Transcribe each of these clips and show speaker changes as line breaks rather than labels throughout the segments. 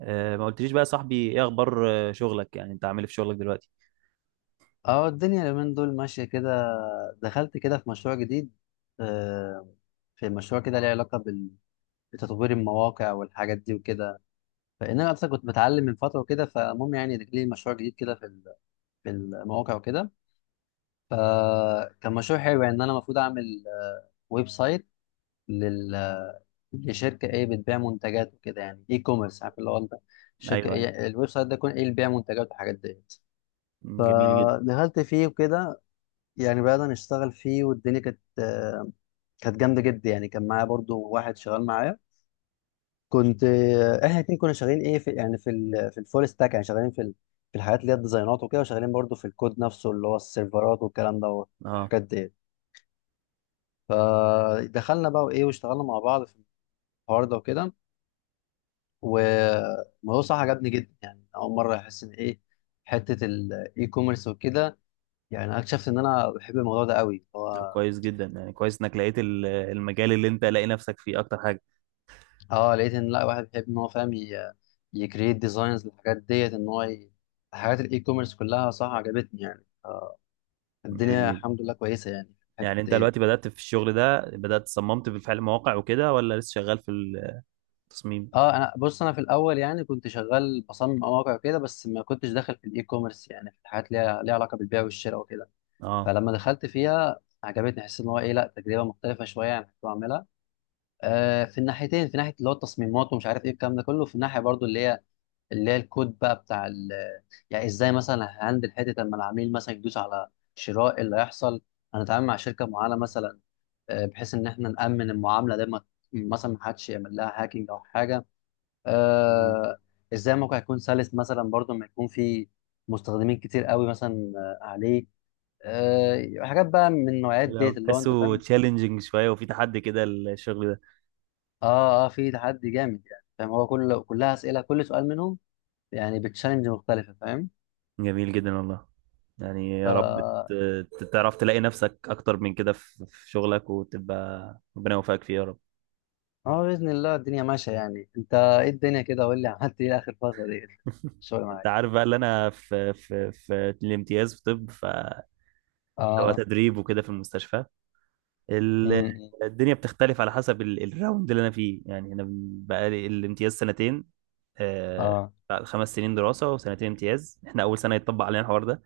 ما قلتليش بقى يا صاحبي، ايه اخبار شغلك؟ يعني انت عامل إيه في شغلك دلوقتي؟
اه الدنيا اليومين دول ماشية كده. دخلت كده في مشروع جديد. آه، في مشروع كده ليه علاقة بتطوير المواقع والحاجات دي وكده. فإن أنا أصلا كنت بتعلم من فترة وكده، فالمهم يعني لي مشروع جديد كده في المواقع وكده. فكان مشروع حلو، يعني إن أنا المفروض أعمل ويب سايت لل لشركة إيه بتبيع منتجات وكده، يعني إي كوميرس، عارف اللي هو أنت، الشركة
ايوه ايوه.
إيه الويب سايت ده يكون إيه اللي بيبيع منتجات والحاجات ديت.
مم، جميل جدا.
فدخلت فيه وكده، يعني بدأنا نشتغل فيه، والدنيا كانت كانت جامدة جدا. يعني كان معايا برضو واحد شغال معايا. كنت احنا الاتنين كنا شغالين ايه في، يعني في الفول ستاك، يعني شغالين في الحاجات اللي هي الديزاينات وكده، وشغالين برضو في الكود نفسه اللي هو السيرفرات والكلام ده
اه،
والحاجات دي. فدخلنا بقى وايه واشتغلنا مع بعض في الحوار ده وكده. والموضوع صح عجبني جدا، يعني أول مرة أحس إن ايه حتة الاي كوميرس وكده. يعني أنا اكتشفت إن أنا بحب الموضوع ده قوي
طب
هو.
كويس جدا. يعني كويس انك لقيت المجال اللي انت لاقي نفسك فيه اكتر حاجه.
اه لقيت ان لا، واحد بيحب ان هو فاهم يكريت ديزاينز للحاجات ديت، ان هو حاجات الاي كوميرس كلها صح عجبتني يعني.
جميل
الدنيا
جدا.
الحمد لله كويسه يعني في الحته
يعني انت
ديت.
دلوقتي بدأت في الشغل ده، بدأت صممت بالفعل مواقع وكده، ولا لسه شغال في التصميم؟
اه انا بص، انا في الاول يعني كنت شغال بصمم مواقع كده، بس ما كنتش داخل في الاي كوميرس، يعني في الحاجات ليها علاقه بالبيع والشراء وكده.
اه.
فلما دخلت فيها عجبتني، حسيت ان هو ايه لا، تجربه مختلفه شويه عن اللي كنت بعملها. آه في الناحيتين، في ناحيه اللي هو التصميمات ومش عارف ايه الكلام ده كله، في الناحيه برضو اللي هي الكود بقى بتاع يعني ازاي مثلا هندل حته لما العميل مثلا يدوس على شراء، إيه اللي هيحصل. هنتعامل مع شركه معينه مثلا، بحيث ان احنا نامن المعامله دي، ما مثلا ما حدش يعمل لها هاكينج او حاجه.
جميل.
آه، ازاي الموقع يكون سلس مثلا، برضو ما يكون في مستخدمين كتير قوي مثلا عليه. حاجات بقى من النوعيات
حلو
ديت،
أوي.
اللي هو انت
تحسه
فاهم.
تشالنجينج شويه وفي تحدي كده الشغل ده؟
اه، في تحدي جامد، يعني فاهم هو كل، كلها اسئله، كل سؤال منهم يعني بتشالنج مختلفه،
جميل جدا والله. يعني يا رب
فاهم.
تعرف تلاقي نفسك اكتر من كده في في شغلك، وتبقى ربنا يوفقك فيه يا رب.
اه باذن الله الدنيا ماشيه. يعني انت ايه الدنيا كده، قول لي عملت ايه اخر فتره دي الشغل
انت
معاك؟
عارف بقى اللي انا في الامتياز، في طب، اللي هو
اه.
تدريب وكده في المستشفى. ال-
امم.
الدنيا بتختلف على حسب الراوند اللي انا فيه. يعني انا بقى لي الامتياز سنتين. آه،
اه.
بعد 5 سنين دراسه وسنتين امتياز، احنا اول سنه يتطبق علينا الحوار ده.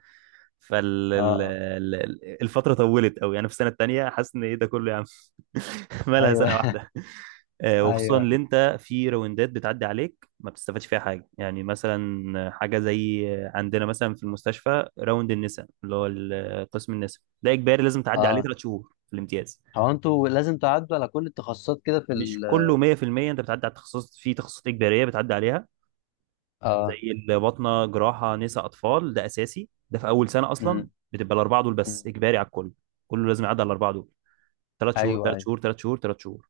اه. اه.
فالفتره طولت قوي. انا في السنه الثانيه حاسس ان ايه ده كله يا عم. مالها
ايوه.
سنه واحده؟ وخصوصا
ايوه.
اللي انت في روندات بتعدي عليك ما بتستفادش فيها حاجه. يعني مثلا حاجه زي عندنا مثلا في المستشفى راوند النساء، اللي هو قسم النساء، ده اجباري، لازم تعدي عليه
اه.
3 شهور في الامتياز.
هو انتوا لازم تعدوا على كل التخصصات كده في
مش
ال
كله 100%، انت بتعدي على التخصص. في تخصصات اجباريه بتعدي عليها
اه.
زي الباطنه، جراحه، نساء، اطفال. ده اساسي، ده في اول سنه اصلا،
امم.
بتبقى الاربعه دول بس
أمم.
اجباري على الكل. كله لازم يعدي على الاربعه دول. ثلاث شهور،
ايوه،
ثلاث
ايوه.
شهور، ثلاث شهور، ثلاث شهور.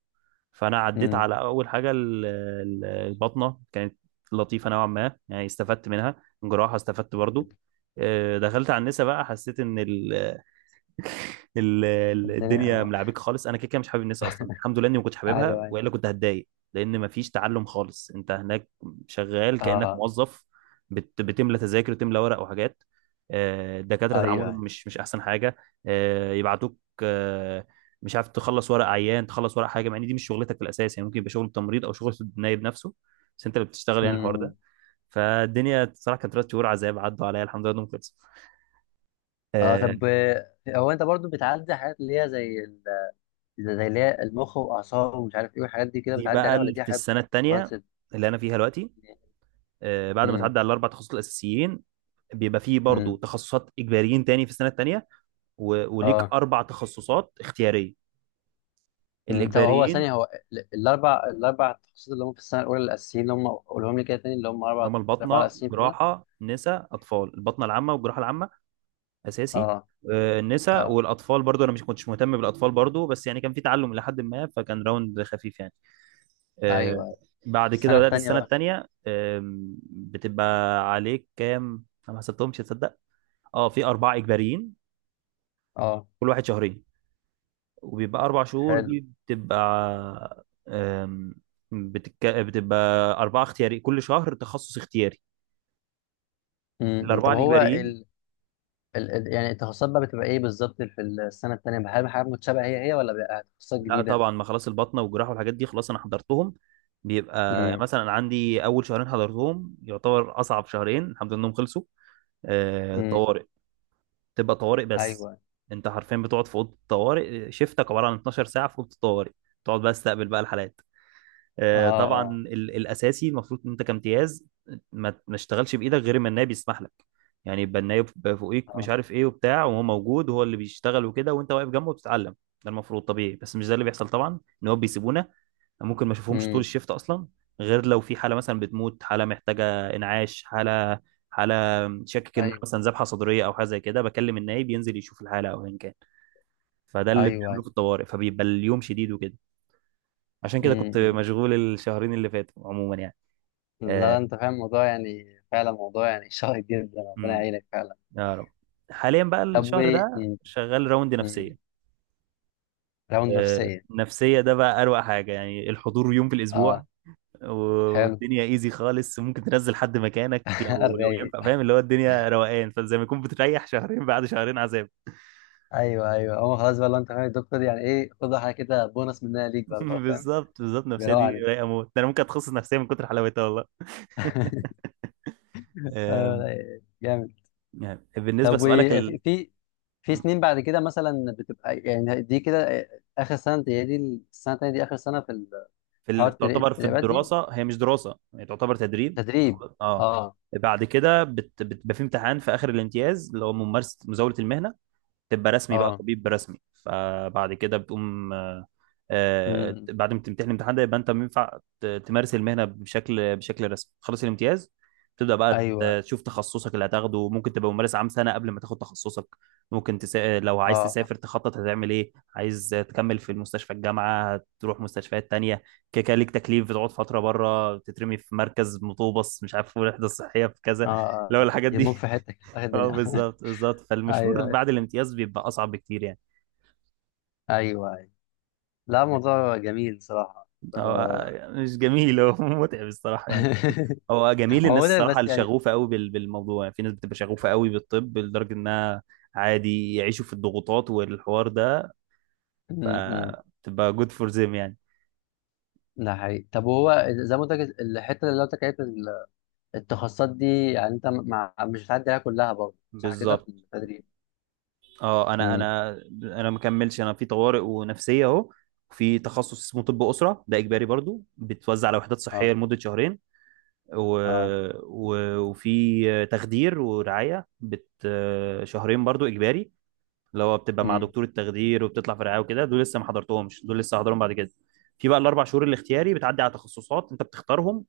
فانا عديت
امم.
على اول حاجه، البطنه، كانت لطيفه نوعا ما، يعني استفدت منها. الجراحه استفدت برضو. دخلت على النسا بقى، حسيت ان
الدنيا.
الدنيا
اه.
ملعبك خالص. انا كده كده مش حابب الناس اصلا، الحمد لله اني ما كنتش حاببها
ايوه، ايوه.
والا كنت هتضايق. لان ما فيش تعلم خالص، انت هناك شغال كانك
اه.
موظف. بتملى تذاكر وتملى ورق وحاجات. الدكاتره
ايوه،
تعاملهم
ايوه.
مش احسن حاجه. يبعتوك، مش عارف، تخلص ورق عيان، تخلص ورق حاجه، مع ان دي مش شغلتك في الاساس. يعني ممكن يبقى شغل تمريض او شغل النايب نفسه بس انت اللي بتشتغل. يعني الحوار ده.
امم.
فالدنيا بصراحه كانت 3 شهور عذاب عدوا عليا. الحمد لله انهم خلصوا.
اه
آه،
طب، هو انت برضو بتعدي حاجات اللي هي زي اللي هي المخ واعصاب ومش عارف ايه والحاجات دي كده،
دي
بتعدي
بقى
عليها ولا دي
في
حاجات
السنه
بتبقى
الثانيه
advanced؟
اللي انا فيها دلوقتي. بعد ما
امم.
تعدي على الاربع تخصصات الاساسيين، بيبقى فيه برضو
امم.
تخصصات اجباريين تاني في السنه الثانيه. وليك
اه.
اربع تخصصات اختياريه.
مم. طب هو
الاجباريين
ثانية هو الأربع تخصصات اللي هم في السنة الأولى الأساسيين، اللي هم قولهم لي كده تاني، اللي هم
اللي
أربع،
هم
الأربعة
الباطنه،
الأساسيين في الأولى.
جراحه، نساء، اطفال. الباطنه العامه والجراحه العامه اساسي.
اه.
النساء
اه.
والاطفال برضو، انا مش كنتش مهتم بالاطفال برضو، بس يعني كان في تعلم الى حد ما، فكان راوند خفيف يعني.
أيوه،
آه،
أيوة.
بعد كده
السنة
بدات
التانية
السنه
بقى.
الثانيه. بتبقى عليك كام؟ انا ما حسبتهمش تصدق. اه، في أربعة إجباريين،
اه.
كل واحد شهرين، وبيبقى 4 شهور.
حلو.
دي بتبقى بتبقى أربعة اختياري، كل شهر تخصص اختياري. الأربعة
طب هو
الإجباريين.
يعني التخصصات بقى بتبقى إيه بالظبط في السنة التانية، هل حاجات متشابهة هي ولا بقى تخصصات
لا
جديدة؟
طبعا، ما خلاص البطنة والجراحة والحاجات دي خلاص أنا حضرتهم. بيبقى
امم.
مثلا عندي أول شهرين حضرتهم، يعتبر أصعب شهرين، الحمد لله إنهم خلصوا.
امم.
طوارئ. تبقى طوارئ بس.
أيوه.
أنت حرفيا بتقعد في أوضة الطوارئ. شيفتك عبارة عن 12 ساعة في أوضة الطوارئ. تقعد بقى تستقبل بقى الحالات،
اه.
طبعا.
اه.
الاساسي المفروض ان انت كامتياز ما تشتغلش بايدك غير ما النائب يسمح لك. يعني يبقى النائب فوقيك، مش
اه.
عارف ايه وبتاع، وهو موجود وهو اللي بيشتغل وكده وانت واقف جنبه بتتعلم. ده المفروض طبيعي، بس مش ده اللي بيحصل طبعا. ان هو بيسيبونا، ممكن ما اشوفهمش طول
امم.
الشيفت اصلا، غير لو في حاله مثلا بتموت، حاله محتاجه انعاش، حاله، حاله شاكك ان مثلا
أيوه،
ذبحه صدريه او حاجه زي كده، بكلم النائب ينزل يشوف الحاله او ايا كان. فده
أيوه،
اللي بيعمله
أيوه.
في الطوارئ، فبيبقى اليوم شديد وكده. عشان كده كنت
امم. أمم.
مشغول الشهرين اللي فاتوا عموما يعني.
لا،
آه،
أنت فاهم الموضوع، يعني فعلا موضوع يعني شائك جدا، ربنا
امم
يعينك فعلا.
يا رب. حاليا بقى
طب و،
الشهر ده شغال راوند
مم.
نفسية.
راوند نفسية.
نفسية ده بقى أروع حاجة، يعني الحضور يوم في الأسبوع
اه. حلو.
والدنيا ايزي خالص، ممكن تنزل حد مكانك لو
الرايق.
ينفع، فاهم، اللي هو الدنيا روقان، فزي ما يكون بتريح شهرين بعد شهرين عذاب.
ايوه، ايوه، هو خلاص بقى لو انت فاهم الدكتور دي، يعني ايه، خد حاجه كده بونص منها ليك بقى، الله فاهم.
بالظبط بالظبط، النفسية
بيراوغ
دي
عليك.
رايقة موت. ده أنا ممكن أتخصص نفسية من كتر حلاوتها والله.
آه
آم،
رايق. جامد.
يعني بالنسبة
طب
لسؤالك
وفي في سنين بعد كده مثلا، بتبقى يعني دي كده اخر سنه، دي السنه التانيه دي اخر سنه في حوار
تعتبر في
التدريبات دي؟
الدراسه. هي مش دراسه، هي تعتبر تدريب.
تدريب.
اه،
اه.
بعد كده بتبقى في امتحان في اخر الامتياز، اللي هو ممارسه، مزاوله المهنه. تبقى رسمي بقى،
اه.
طبيب رسمي. فبعد كده بتقوم،
امم.
بعد ما تمتحن الامتحان ده يبقى انت ينفع تمارس المهنه بشكل رسمي. خلص الامتياز، تبدا بقى
ايوه.
تشوف تخصصك اللي هتاخده. ممكن تبقى ممارس عام سنه قبل ما تاخد تخصصك. لو
اه.
عايز
اه.
تسافر تخطط هتعمل ايه، عايز تكمل في المستشفى الجامعه، هتروح مستشفيات تانية. كده كده ليك تكليف، بتقعد فتره بره، تترمي في مركز مطوبس مش عارف، وحده صحيه في
اه.
كذا، لو
آه،
الحاجات دي.
يهموك في حتك اخر
اه
الدنيا
بالظبط بالظبط، فالمشوار
ايوه،
بعد الامتياز بيبقى اصعب بكتير يعني.
ايوه. لا موضوع جميل صراحة.
هو
آه.
مش جميل، هو متعب الصراحه يعني. هو جميل
هو
الناس
متعب
الصراحه
بس
اللي
يعني.
شغوفه قوي بالموضوع، يعني في ناس بتبقى شغوفه قوي بالطب لدرجه انها عادي يعيشوا في الضغوطات والحوار ده.
م- م.
فتبقى جود فور ذيم يعني.
ده حقيقي. طب وهو زي ما قلت لك الحتة اللي قلت لك عليها التخصصات دي، يعني انت مع، مش هتعدي عليها كلها برضه صح كده في
بالظبط.
التدريب؟
اه، انا
امم.
انا انا ما كملش. انا في طوارئ ونفسيه اهو. في تخصص اسمه طب اسره، ده اجباري برضو، بتوزع على وحدات صحيه
اه.
لمده شهرين. و...
اه.
وفي تخدير ورعاية شهرين برضو إجباري، اللي هو بتبقى مع
امم.
دكتور التخدير وبتطلع في رعاية وكده. دول لسه ما حضرتهمش، دول لسه هحضرهم بعد كده. في بقى الـ 4 شهور الاختياري بتعدي على تخصصات أنت بتختارهم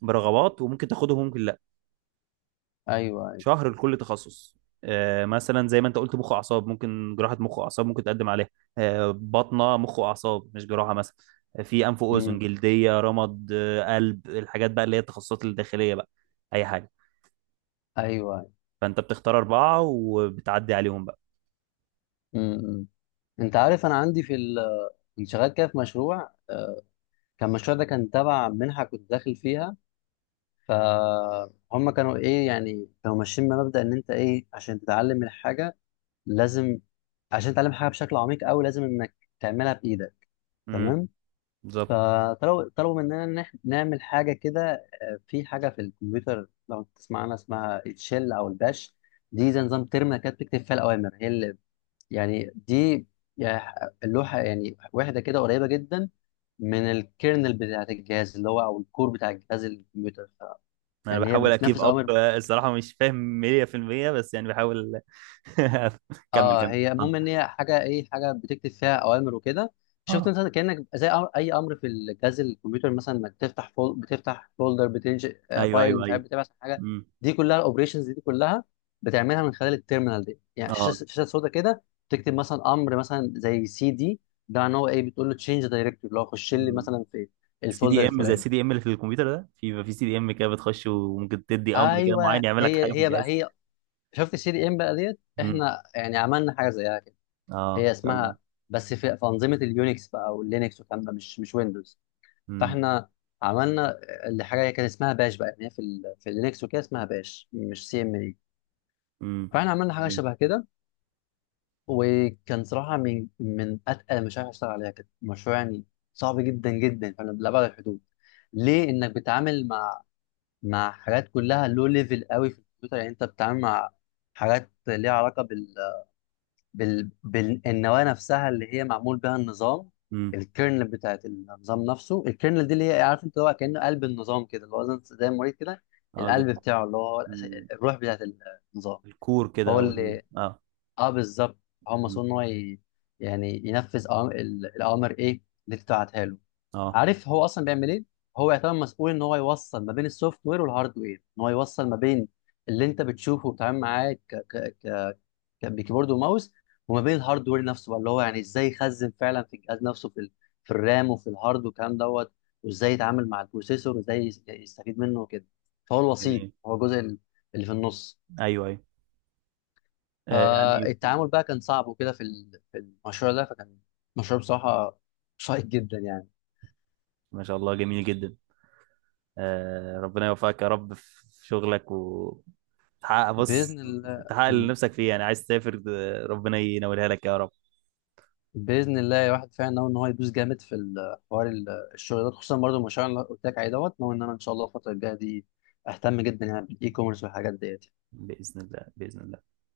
برغبات، وممكن تاخدهم وممكن لأ.
ايوه، ايوه.
شهر لكل تخصص. مثلا زي ما انت قلت، مخ واعصاب، ممكن جراحه مخ واعصاب، ممكن تقدم عليها. بطنه، مخ واعصاب مش جراحه مثلا. في انف واذن،
امم.
جلديه، رمد، قلب، الحاجات بقى اللي هي التخصصات الداخليه بقى. اي حاجه.
ايوه.
فانت بتختار اربعه وبتعدي عليهم بقى.
امم. انت عارف انا عندي كنت شغال كده في مشروع، كان المشروع ده كان تبع منحة كنت داخل فيها. فهم كانوا ايه، يعني كانوا ماشيين بمبدأ ان انت ايه، عشان تتعلم الحاجة لازم، عشان تتعلم حاجة بشكل عميق قوي لازم انك تعملها بايدك.
امم.
تمام.
بالظبط.
فطلبوا مننا ان احنا نعمل حاجة كده، في حاجة في الكمبيوتر لو تسمع عنها، اسمها الشell او الباش. دي زي نظام ترمينال كده، بتكتب فيها الاوامر، هي اللي يعني دي، يعني اللوحة يعني، واحدة كده قريبة جدا من الكيرنل بتاعت الجهاز، اللي هو او الكور بتاع الجهاز الكمبيوتر،
انا
يعني هي
بحاول اكيب
بتنفذ اوامر.
اب الصراحه، مش فاهم 100% بس يعني بحاول. كمل
اه
كمل
هي،
اتفضل.
المهم ان هي حاجه ايه، حاجه بتكتب فيها اوامر وكده. شفت
اه،
انت كانك زي أمر، اي امر في الجهاز الكمبيوتر، مثلا انك تفتح بتفتح فولدر، بتنشئ
ايوه
فايل،
ايوه
مش
ايوه.
عارف بتبعت حاجه.
امم.
دي كلها الاوبريشنز دي كلها بتعملها من خلال التيرمينال دي، يعني شاشه
اه،
شاشه سودا كده. تكتب مثلا امر مثلا زي سي دي، ده معناه هو ايه، بتقول له تشينج دايركتيف، اللي هو خش لي مثلا في
سي
الفولدر
دي ام زي
الفلاني.
السي دي ام اللي في الكمبيوتر. ده في سي دي ام كده بتخش وممكن تدي امر كده
ايوه
معين يعمل لك حاجه
هي
في
هي بقى
الجهاز.
هي، شفت السي دي ام بقى ديت،
امم.
احنا يعني عملنا حاجه زيها.
اه،
هي
ان شاء الله.
اسمها، بس في انظمه اليونكس بقى واللينكس والكلام ده، مش ويندوز.
امم.
فاحنا عملنا اللي، حاجه هي كان اسمها باش بقى، يعني هي في اللينكس وكده اسمها باش مش سي ام اي.
امم.
فاحنا عملنا حاجه
جميل.
شبه كده، وكان صراحه من اتقل المشاريع اللي اشتغل عليها كده، مشروع يعني صعب جدا جدا فانا، لأبعد الحدود، ليه انك بتتعامل مع، مع حاجات كلها لو ليفل قوي في الكمبيوتر. يعني انت بتتعامل مع حاجات ليها علاقه بالنواه نفسها اللي هي معمول بها النظام.
امم.
الكيرنل بتاعت النظام نفسه، الكيرنل دي اللي هي إيه، عارف انت، هو كأنه قلب النظام كده، اللي هو زي المريض كده
اه، زي
القلب بتاعه، اللي هو
مم.
الروح بتاعت النظام.
الكور كده،
هو
او
اللي،
اه.
اه بالظبط، هو
مم.
مسؤول ان هو يعني ينفذ الاوامر ايه اللي بتاعتها له.
اه،
عارف هو اصلا بيعمل ايه، هو يعتبر مسؤول ان هو يوصل ما بين السوفت وير والهارد وير، ان هو يوصل ما بين اللي انت بتشوفه وبتتعامل معاه كان بكيبورد وماوس، وما بين الهاردوير نفسه بقى اللي هو يعني ازاي يخزن فعلا في الجهاز نفسه في الرام وفي الهارد والكلام دوت، وازاي يتعامل مع البروسيسور وازاي يستفيد منه وكده. فهو الوسيط،
جميل.
هو الجزء اللي في النص.
ايوه ايوه. يعني،
فالتعامل بقى كان صعب وكده في المشروع ده، فكان مشروع بصراحة شيق جدا يعني.
ما شاء الله جميل جدا. ربنا يوفقك يا رب في شغلك وتحقق. بص،
بإذن الله.
تحقق اللي نفسك فيه. يعني عايز تسافر، ربنا ينولها لك يا رب.
باذن الله الواحد فعلا ناوي ان هو يدوس جامد حوار الشغل ده، خصوصا برضه المشروع اللي قلت لك عليه دوت. ناوي ان انا ان شاء الله الفتره الجايه دي اهتم جدا يعني بالاي كوميرس والحاجات ديت يعني.
بإذن الله، بإذن الله.